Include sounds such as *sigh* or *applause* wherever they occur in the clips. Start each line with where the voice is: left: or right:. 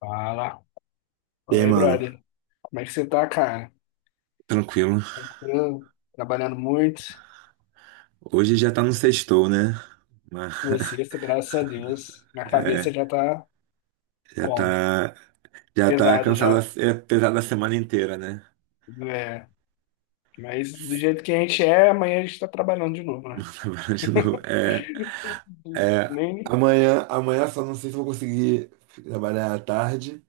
left: Fala.
right: E
left: Fala
right: aí,
left: aí,
right: mano?
left: brother. Como é que você tá, cara?
right: Tranquilo.
left: Tranquilo? Trabalhando muito?
right: Hoje já tá no sextou, né? Mas,
left: Você,
right: *laughs*
left: graças a Deus. Minha
right: é,
left: cabeça já tá
right: já
left: como?
right: tá, já tá
left: Pesada
right: cansado
left: já.
right: é pesada a semana inteira, né?
left: É. Mas do
right: *laughs*
left: jeito que a gente é, amanhã a gente tá trabalhando de novo, né?
right: Trabalhando de novo. É,
left: *laughs*
right: é,
left: Nem...
right: amanhã só não sei se vou conseguir trabalhar à tarde,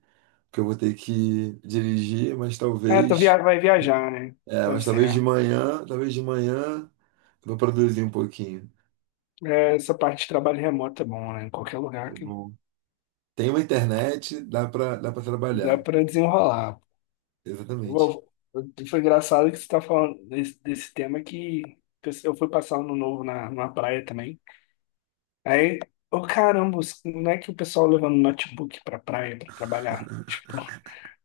right: porque eu vou ter que dirigir,
left: Ah, vai viajar, né? Tá
right: mas talvez de
left: certo.
right: manhã, eu vou produzir um pouquinho.
left: É, essa parte de trabalho remoto é bom, né? Em qualquer lugar
right: É
left: que
right: bom. Tem uma internet, dá pra
left: dá
right: trabalhar.
left: pra desenrolar.
right: Exatamente.
left: Foi engraçado que você tá falando desse tema que eu fui passar ano novo na praia também. Aí, ô caramba, não é que o pessoal levando notebook pra praia pra trabalhar? Tipo,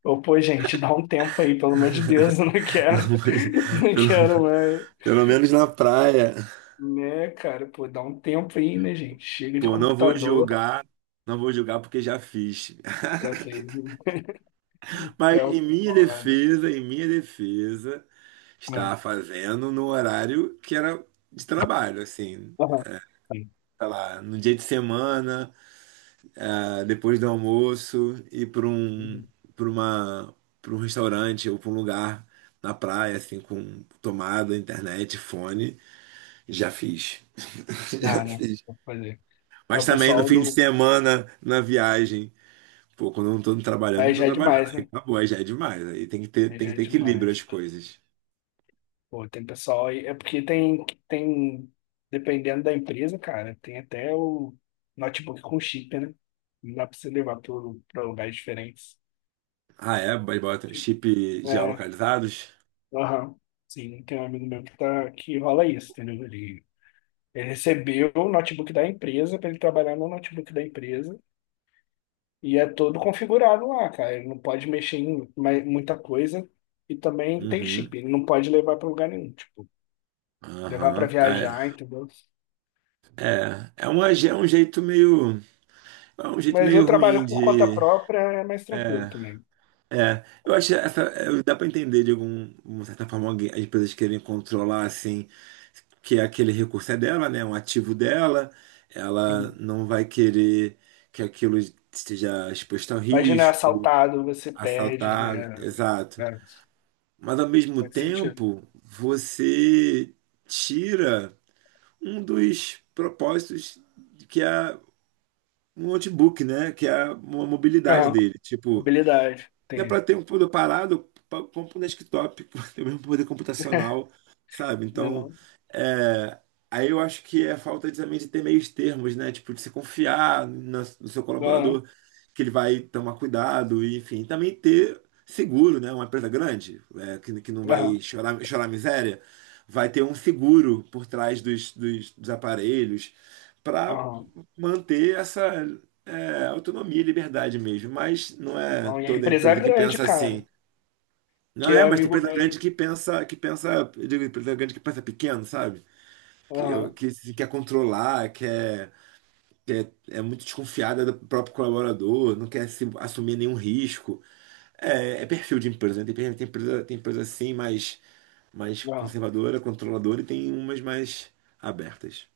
left: ô pô, gente, dá um tempo aí, pelo amor de Deus, *laughs* eu não
right: *laughs*
left: quero, *laughs* não quero mais.
right: Pelo menos na praia.
left: Né, cara, pô, dá um tempo aí, né, gente? Chega de
right: Pô, não vou
left: computador,
right: julgar, não vou julgar porque já fiz.
left: já
right: *laughs*
left: fez, né?
right: Mas
left: É o foda.
right: em minha defesa,
left: Ah,
right: estava fazendo no horário que era de trabalho, assim,
left: aham, sim.
right: sei lá, no dia de semana, ah, depois do almoço, ir para um,
left: Uhum.
right: para uma, para um restaurante ou para um lugar na praia, assim, com tomada, internet, fone, já fiz. *laughs* Já
left: Dá, né?
right: fiz.
left: Vou fazer. É
right: Mas
left: o
right: também no
left: pessoal
right: fim de
left: do.
right: semana, na viagem. Pô, quando eu não tô trabalhando,
left: Aí
right: não tô
left: já é
right: trabalhando.
left: demais,
right: Aí
left: né?
right: acabou, aí já é demais. Aí
left: Aí
right: tem
left: já
right: que
left: é
right: ter equilíbrio
left: demais.
right: as coisas.
left: Pô, tem pessoal aí. É porque tem, dependendo da empresa, cara, tem até o notebook com chip, né? Não dá pra você levar para lugares diferentes.
right: Ah, é? Mas bota chip
left: É,
right: geolocalizados?
left: aham. Sim, tem um amigo meu que, tá, que rola isso, entendeu? Ele recebeu o notebook da empresa para ele trabalhar no notebook da empresa e é todo configurado lá, cara. Ele não pode mexer em muita coisa e também tem
right: Uhum.
left: chip, ele não pode levar para lugar nenhum, tipo, levar para
right: Aham.
left: viajar,
right: Ah,
left: entendeu?
right: é um jeito meio. É um jeito
left: Mas
right: meio
left: eu
right: ruim
left: trabalho por conta
right: de.
left: própria, é mais tranquilo
right: É.
left: também.
right: É, eu acho dá para entender de algum, de certa forma as empresas querem controlar assim que é aquele recurso é dela, né, um ativo dela, ela
left: Uhum.
right: não vai querer que aquilo esteja exposto ao
left: Imagina, é
right: risco,
left: assaltado, você perde.
right: assaltado,
left: É,
right: exato.
left: é,
right: Mas ao mesmo
left: faz sentido.
right: tempo, você tira um dos propósitos que é um notebook, né, que é a mobilidade
left: Aham.
right: dele, tipo
left: Habilidade.
right: é
left: Entendi.
right: para ter um computador parado, compra um desktop, *laughs* para ter o mesmo poder computacional, sabe? Então,
left: Não,
right: aí eu acho que é a falta de, também de ter meios termos, né? Tipo, de se confiar no seu
left: aham.
right: colaborador, que ele vai tomar cuidado, e, enfim. Também ter seguro, né? Uma empresa grande, que não vai
left: Aham.
right: chorar miséria, vai ter um seguro por trás dos aparelhos para
left: Aham.
right: manter essa autonomia e liberdade mesmo. Mas não é
left: Não, e a
right: toda
left: empresa é
right: empresa que
left: grande,
right: pensa assim.
left: cara.
right: Não
left: Que
right: é,
left: é
right: mas tem
left: amigo.
right: empresa grande que pensa, eu digo, empresa grande que pensa pequeno, sabe? Que,
left: Aham.
right: que se quer controlar, quer, é muito desconfiada do próprio colaborador, não quer se assumir nenhum risco. É, é perfil de empresa, né? Tem empresa assim mais,
left: Aham.
right: conservadora, controladora, e tem umas mais abertas.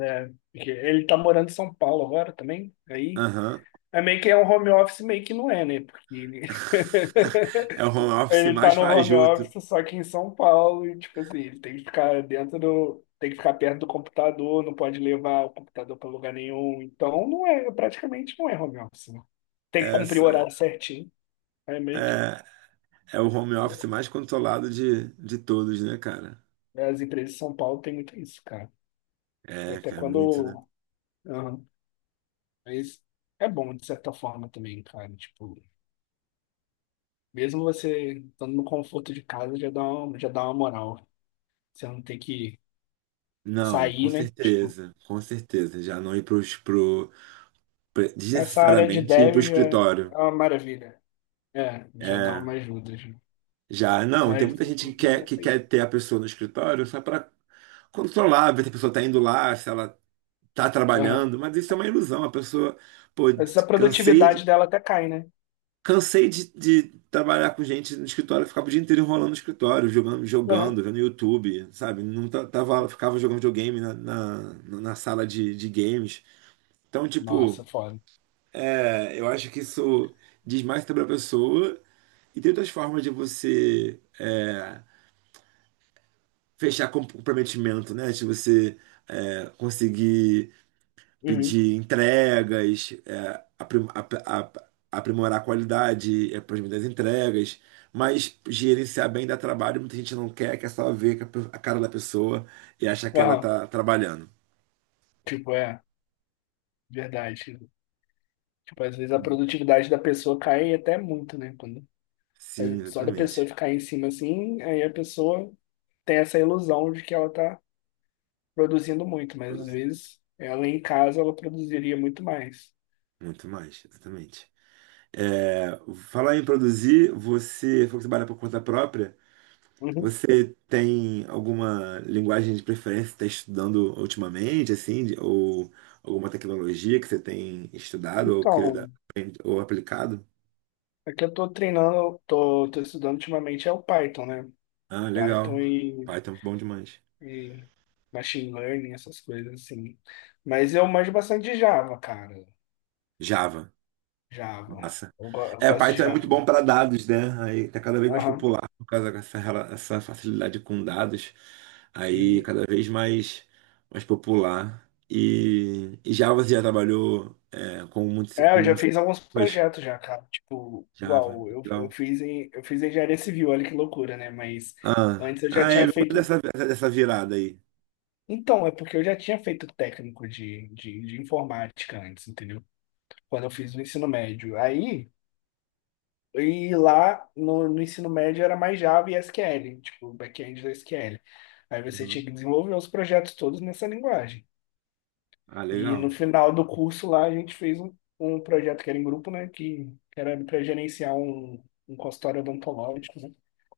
left: É, porque ele tá morando em São Paulo agora também. Aí
right: Aham.
left: é meio que é um home office, meio que não é, né? Porque
right: *laughs* É o home
left: *laughs*
right: office
left: ele tá
right: mais
left: no home
right: fajuto.
left: office, só que em São Paulo, e tipo assim, ele tem que ficar dentro do. Tem que ficar perto do computador, não pode levar o computador pra lugar nenhum. Então não é, praticamente não é home office, né? Tem que cumprir o
right: Essa
left: horário certinho. É meio que.
right: é, é o home office mais controlado de todos, né, cara?
left: As empresas de São Paulo tem muito isso, cara.
right: É,
left: Até
right: cara, muito, né?
left: quando. Aham. Mas é bom, de certa forma, também, cara. Tipo, mesmo você estando no conforto de casa, já dá uma moral. Você não tem que
right: Não, com
left: sair, né? Tipo,
right: certeza, com certeza. Já não ir para os
left: essa área de
right: desnecessariamente ir para o
left: dev já é
right: escritório.
left: uma maravilha. É, já dá
right: É,
left: uma ajuda. Já.
right: já,
left: Essa
right: não, tem
left: área de
right: muita gente que quer,
left: desenvolvimento aí.
right: ter a pessoa no escritório só para controlar, ver se a pessoa está indo lá, se ela está
left: Aham.
right: trabalhando, mas isso é uma ilusão. A pessoa, pô,
left: Mas a
right: cansei,
left: produtividade dela até cai, né?
right: cansei de trabalhar com gente no escritório. Eu ficava o dia inteiro enrolando no escritório, jogando,
left: Aham.
right: jogando, vendo YouTube, sabe? Não tava, ficava jogando videogame na sala de games. Então, tipo,
left: Nossa, foda.
right: eu acho que isso diz mais sobre a pessoa. E tem outras formas de você é, fechar comprometimento, né? De você conseguir
left: Uhum.
right: pedir entregas, aprimorar a qualidade, é, por exemplo, das entregas, mas gerenciar bem dá trabalho. Muita gente não quer, só ver a cara da pessoa e achar que ela
left: Aham.
right: tá trabalhando.
left: Tipo, é, verdade. Tipo, às vezes a produtividade da pessoa cai até muito, né? Quando, é,
right: Sim,
left: só da pessoa
right: exatamente.
left: ficar em cima assim, aí a pessoa tem essa ilusão de que ela tá produzindo muito, mas às
right: Produzir
left: vezes ela em casa ela produziria muito mais.
right: Muito mais, exatamente. É, falar em produzir, você falou que trabalha por conta própria.
left: Uhum.
right: Você tem alguma linguagem de preferência que está estudando ultimamente, assim, ou alguma tecnologia que você tem estudado ou
left: Então.
right: querido, ou aplicado?
left: É que eu tô treinando, tô estudando ultimamente é o Python, né?
right: Ah, legal.
left: Python e,
right: Python é bom demais.
left: e machine learning, essas coisas assim. Mas eu manjo bastante de Java, cara.
right: Java,
left: Java.
right: massa.
left: Eu
right: É,
left: gosto de
right: Python é muito
left: Java.
right: bom para dados, né? Aí tá cada vez mais
left: Aham.
right: popular por causa essa facilidade com dados. Aí
left: Uhum.
right: cada vez mais popular. E, Java você já trabalhou com muitos
left: É, eu já fiz alguns
right: mas
left: projetos já, cara. Tipo,
right: Java,
left: igual, eu, eu
right: legal.
left: fiz em, eu fiz engenharia civil, olha que loucura, né? Mas
right: Ah,
left: antes eu já
right: ah
left: tinha
right: me conta
left: feito.
right: dessa virada aí.
left: Então, é porque eu já tinha feito técnico de informática antes, entendeu? Quando eu fiz o ensino médio. Aí. E lá no ensino médio era mais Java e SQL, tipo, back-end da SQL. Aí você
right: Uhum.
left: tinha que desenvolver os projetos todos nessa linguagem.
right: Ah,
left: E no
right: legal.
left: final do curso lá a gente fez um projeto que era em grupo, né? Que era para gerenciar um consultório odontológico, né?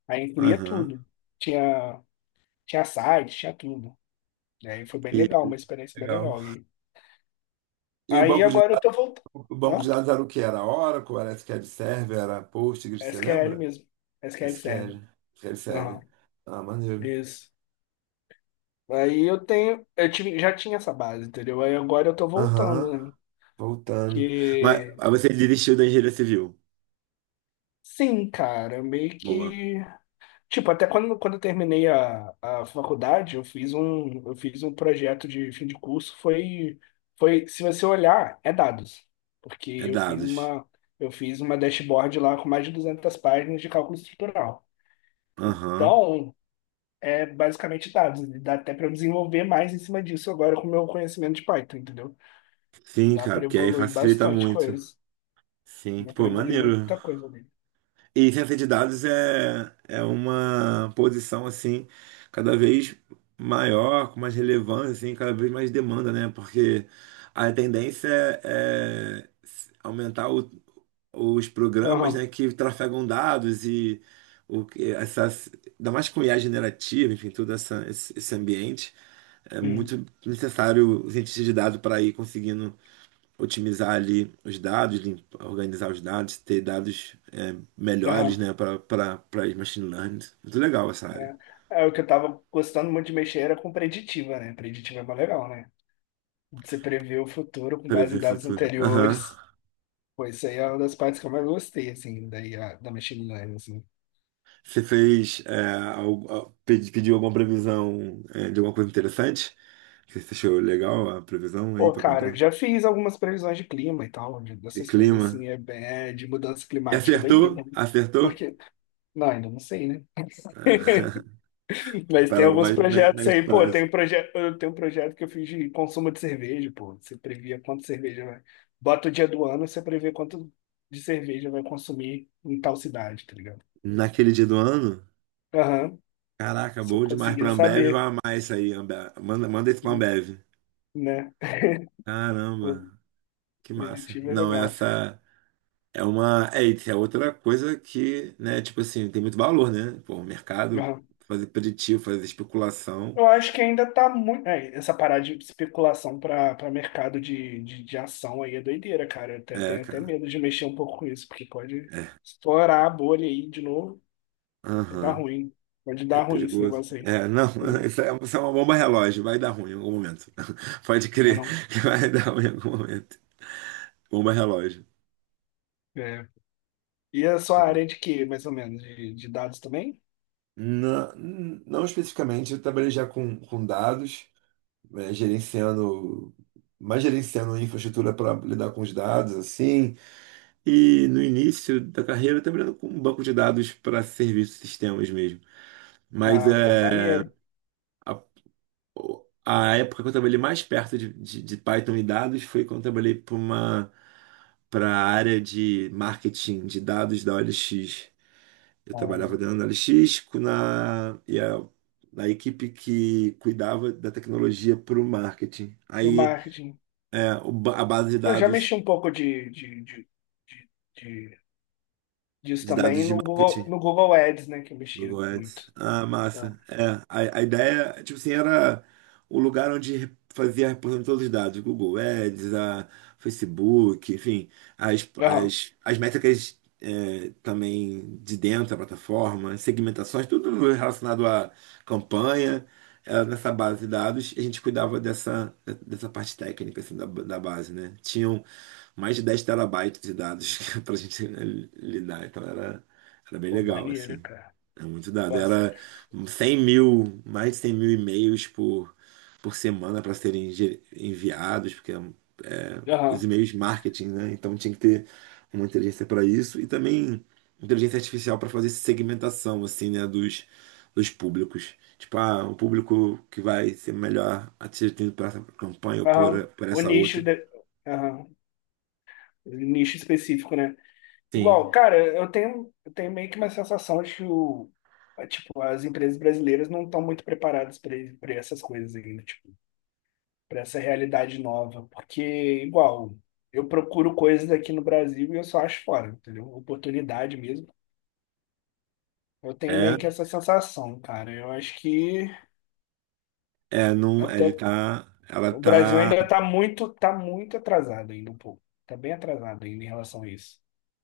left: Aí incluía
right: Aham.
left: tudo. Tinha, tinha site, tinha tudo. Né, e aí foi bem
right: E,
left: legal, uma experiência bem
right: legal.
left: legal. E
right: E o
left: aí agora eu tô voltando.
right: o banco de
left: Hã?
right: dados era o que? Era Oracle, era SQL Server, era Postgres, você
left: SQL
right: lembra?
left: mesmo. SQL Server.
right: SQL, SQL
left: Aham.
right: Server. Ah, maneiro.
left: Isso. Aí eu tenho, eu tive, já tinha essa base, entendeu? Aí agora eu tô
right: Aham,
left: voltando, né?
right: voltando. Mas
left: Porque,
right: aí você desistiu da engenharia civil.
left: sim, cara, meio
right: Boa.
left: que, tipo, até quando, eu terminei a faculdade, eu fiz um projeto de fim de curso, foi, se você olhar, é dados, porque
right: É
left: eu fiz
right: dados.
left: uma, eu fiz uma dashboard lá com mais de 200 páginas de cálculo estrutural.
right: Aham.
left: Então, é basicamente dados, dá até para eu desenvolver mais em cima disso agora com o meu conhecimento de Python, entendeu?
right: Sim,
left: Dá
right: cara,
left: pra
right: porque aí
left: evoluir
right: facilita
left: bastante
right: muito.
left: coisa.
right: Sim,
left: Dá pra
right: pô,
left: evoluir
right: maneiro.
left: muita coisa ali.
right: E *laughs* ciência de dados é uma posição assim cada vez maior, com mais relevância, assim, cada vez mais demanda, né? Porque a tendência é aumentar os programas,
left: Aham.
right: né, que trafegam dados e o que essas, ainda mais com IA generativa, enfim, esse ambiente é
left: Uhum.
right: muito necessário o cientista de dados para ir conseguindo otimizar ali os dados, organizar os dados, ter dados melhores,
left: Aham.
right: né, para machine learning. Muito legal essa área.
left: É. É, o que eu tava gostando muito de mexer era com preditiva, né? Preditiva é mais legal, né? Você prevê o futuro com base em
right: Prever
left: dados
right: futuro. Aham.
left: anteriores. Pô, isso aí é uma das partes que eu mais gostei, assim, daí, da machine learning, assim.
right: Você fez pediu alguma previsão é, de alguma coisa interessante? Que você achou legal a previsão aí
left: Pô,
right: para
left: cara, eu
right: contar?
left: já fiz algumas previsões de clima e tal, de-
right: E
left: dessas coisas,
right: clima.
left: assim, é, é de mudança
right: E
left: climática, é
right: acertou?
left: doideira, né?
right: Acertou?
left: Porque, não, ainda não sei, né?
right: *laughs*
left: Mas tem
right: Para o
left: alguns
right: mais
left: projetos
right: médio
left: aí, pô,
right: prazo.
left: tem um projeto, eu tenho um projeto que eu fiz de consumo de cerveja, pô. Você previa quanto cerveja vai. Bota o dia do ano, você prevê quanto de cerveja vai consumir em tal cidade, tá ligado?
right: Naquele dia do ano?
left: Aham.
right: Caraca,
left: Você
right: bom demais pra
left: conseguia
right: Ambev, vai
left: saber,
right: amar isso aí, Ambev. Manda, manda isso pra Ambev.
left: né? O
right: Caramba, que massa.
left: preditivo é
right: Não,
left: legal.
right: essa. É uma. É, e é outra coisa que, né, tipo assim, tem muito valor, né? Pô, o mercado
left: Aham.
right: fazer preditivo, fazer especulação.
left: Eu acho que ainda tá muito, é, essa parada de especulação para mercado de ação aí é doideira, cara. Eu te-
right: É,
left: tenho até
right: cara.
left: medo de mexer um pouco com isso, porque pode
right: É.
left: estourar a bolha aí de novo. Vai dar
right: Aham.
left: ruim. Pode
right: É
left: dar ruim esse
right: perigoso.
left: negócio aí.
right: É, não, *laughs*
left: Ruim.
right: isso é uma bomba relógio, vai dar ruim em algum momento. *laughs* Pode
left: Não é
right: crer
left: não.
right: que vai *laughs* dar ruim em algum momento. Bomba relógio.
left: É. E a
right: Tá
left: sua
right: bom.
left: área de quê, mais ou menos? De dados também?
right: Não, não especificamente, eu trabalhei já com dados, né, gerenciando, mais gerenciando infraestrutura para lidar com os dados, assim. E no início da carreira eu trabalhando com um banco de dados para serviços e sistemas mesmo. Mas
left: Ah, pô, maneiro.
right: a, a época que eu trabalhei mais perto de Python e dados foi quando eu trabalhei para uma para a área de marketing de dados da OLX. Eu trabalhava
left: Ah,
right: dentro da OLX na equipe que cuidava da tecnologia para o marketing.
left: no
right: Aí
left: marketing.
right: a base de
left: Eu já
right: dados
left: mexi um pouco de, de disso
right: de dados
left: também
right: de
left: no Google,
right: marketing
left: no Google, Ads, né? Que eu mexia
right: Google
left: muito.
right: Ads. Ah,
left: Ah,
right: massa. É, a ideia, tipo assim, era o lugar onde fazia a reposição de todos os dados. Google Ads, a Facebook, enfim,
left: aham.
right: as métricas também de dentro da plataforma, segmentações, tudo relacionado à campanha, era nessa base de dados. E a gente cuidava dessa parte técnica, assim, da base, né? Tinham mais de 10 terabytes de dados *laughs* pra gente lidar, então era bem
left: Pô,
right: legal,
left: maneiro,
right: assim.
left: cara.
right: É muito dado.
left: Gosto.
right: Era 100 mil, mais de 100 mil e-mails por semana para serem enviados, porque é, os
left: Aham.
right: e-mails marketing, né? Então tinha que ter uma inteligência para isso e também inteligência artificial para fazer segmentação, assim, né? Dos públicos. Tipo, ah, o público que vai ser melhor atingido por essa campanha ou
left: Aham.
right: por
left: O
right: essa
left: nicho,
right: outra.
left: aham. O nicho específico, né?
right: Sim.
left: Igual, cara, eu tenho meio que uma sensação de que o, é, tipo, as empresas brasileiras não estão muito preparadas para essas coisas ainda, tipo, para essa realidade nova. Porque, igual, eu procuro coisas aqui no Brasil e eu só acho fora, entendeu? Oportunidade mesmo. Eu tenho meio
right: É,
left: que essa sensação, cara. Eu acho que
right: é, não,
left: até
right: ele tá, ela
left: o Brasil
right: tá,
left: ainda tá muito atrasado ainda um pouco. Tá bem atrasado ainda em relação a isso.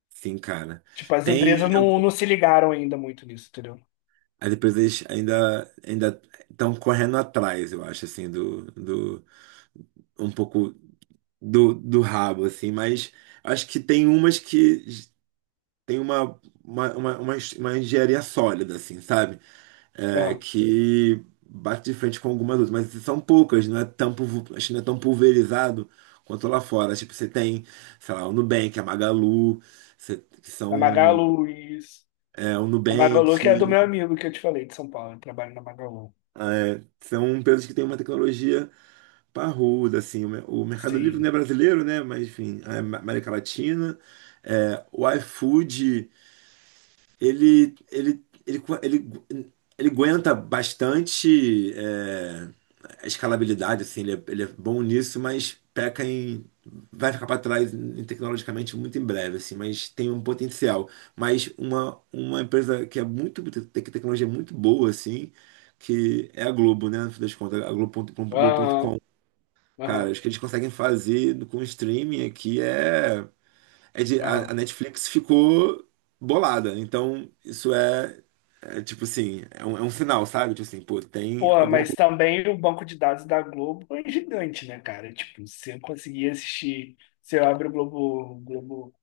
right: sim, cara.
left: Tipo, as empresas
right: Tem
left: não se ligaram ainda muito nisso, entendeu?
right: Aí depois eles ainda estão correndo atrás, eu acho, assim, do um pouco do rabo, assim, mas acho que tem umas que tem uma uma engenharia sólida, assim, sabe? É, que bate de frente com algumas outras, mas são poucas, não é tão, acho que não é tão pulverizado quanto lá fora. Tipo, você tem, sei lá, o Nubank, a Magalu, que
left: Na
right: são
left: Magalu, isso.
right: o
left: A Magalu
right: Nubank,
left: que é do meu amigo que eu te falei, de São Paulo. Eu trabalho na Magalu.
right: são empresas que têm uma tecnologia Parrudo, assim, o Mercado Livre não
left: Sim.
right: é brasileiro, né? Mas enfim, é América Latina. É, o iFood, ele, ele, ele, co- ele, ele aguenta bastante a escalabilidade, assim, ele é bom nisso, mas peca em. Vai ficar para trás tecnologicamente muito em breve, assim, mas tem um potencial. Mas uma empresa que é muito, que a tecnologia é muito boa, assim, que é a Globo, né? No fim das contas, a Globo ponto
left: Aham,
right: com Cara,
left: aham,
right: acho que eles conseguem fazer com o streaming aqui é de, a
left: aham.
right: Netflix ficou bolada. Então, isso é tipo assim, é um sinal, sabe? Tipo assim, pô, tem
left: Pô,
right: alguma
left: mas
right: coisa.
left: também o banco de dados da Globo é gigante, né, cara? Tipo, se eu conseguir assistir, se eu abro o Globo, Globo,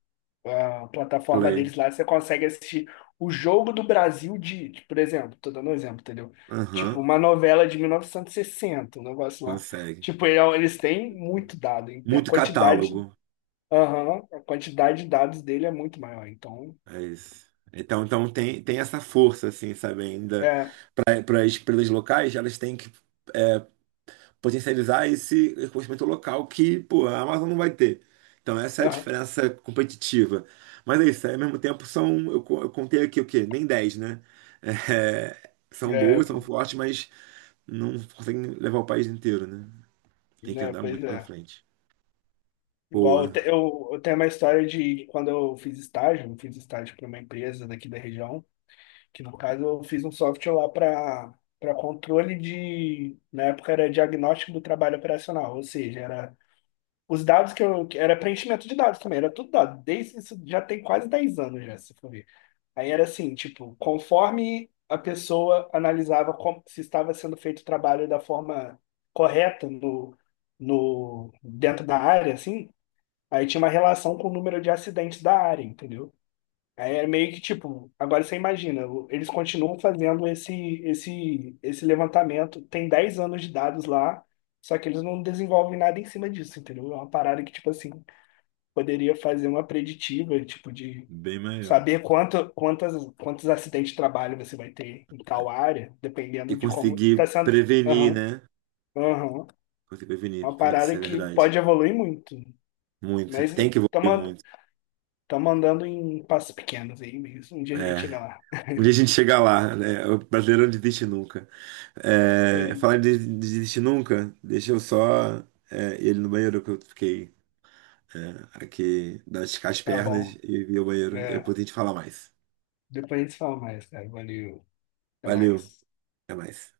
left: a plataforma
right: Play.
left: deles lá, você consegue assistir o jogo do Brasil de por exemplo, tô dando um exemplo, entendeu? Tipo,
right: Aham,
left: uma novela de 1960 um negócio lá.
right: consegue.
left: Tipo, eles têm muito dado, hein? A
right: Muito
left: quantidade.
right: catálogo.
left: Aham, a quantidade de dados dele é muito maior. Então,
right: É isso. Então, tem essa força, assim, sabe? Ainda
left: é,
right: para as empresas locais, elas têm que é, potencializar esse conhecimento local que, pô, a Amazon não vai ter. Então, essa é a
left: aham,
right: diferença competitiva. Mas é isso, aí, ao mesmo tempo são, eu contei aqui o quê? Nem 10, né? *laughs* É, são
left: é,
right: boas, são
left: pô,
right: fortes, mas não conseguem levar o país inteiro, né? Tem que
left: né,
right: andar
left: pois
right: muito pra
left: é.
right: frente.
left: Igual,
right: Boa,
left: eu, te- eu tenho uma história de quando eu fiz estágio, para uma empresa daqui da região, que no caso eu fiz um software lá para controle de, na época era diagnóstico do trabalho operacional, ou seja, era os dados que era preenchimento de dados também, era tudo dado, desde isso já tem quase 10 anos já, se for ver. Aí era assim, tipo, conforme a pessoa analisava como, se estava sendo feito o trabalho da forma correta no, no, dentro da área, assim, aí tinha uma relação com o número de acidentes da área, entendeu? Aí era meio que tipo, agora você imagina, eles continuam fazendo esse levantamento, tem 10 anos de dados lá, só que eles não desenvolvem nada em cima disso, entendeu? É uma parada que, tipo assim, poderia fazer uma preditiva, tipo, de
right: bem melhor.
left: saber quantos acidentes de trabalho você vai ter em tal área,
right: E
left: dependendo de como
right: conseguir
left: está sendo.
right: prevenir,
left: Aham,
right: né?
left: aham.
right: Conseguir
left: É
right: prevenir,
left: uma
right: putz, isso
left: parada
right: é
left: que
right: verdade.
left: pode evoluir muito.
right: Muito,
left: Mas
right: tem que evoluir
left: estamos
right: muito.
left: andando em passos pequenos aí mesmo. Um dia a gente
right: É,
left: chega lá.
right: um dia a gente chega lá, né? O brasileiro não desiste nunca. É,
left: Sim.
right: falar de desistir nunca, deixa eu só ele no banheiro, que eu fiquei aqui das as
left: Tá
right: pernas
left: bom.
right: e vi o banheiro. E
left: É,
right: depois a gente fala mais.
left: depois a gente fala mais, cara. Valeu. Até
right: Valeu,
left: mais.
right: até mais.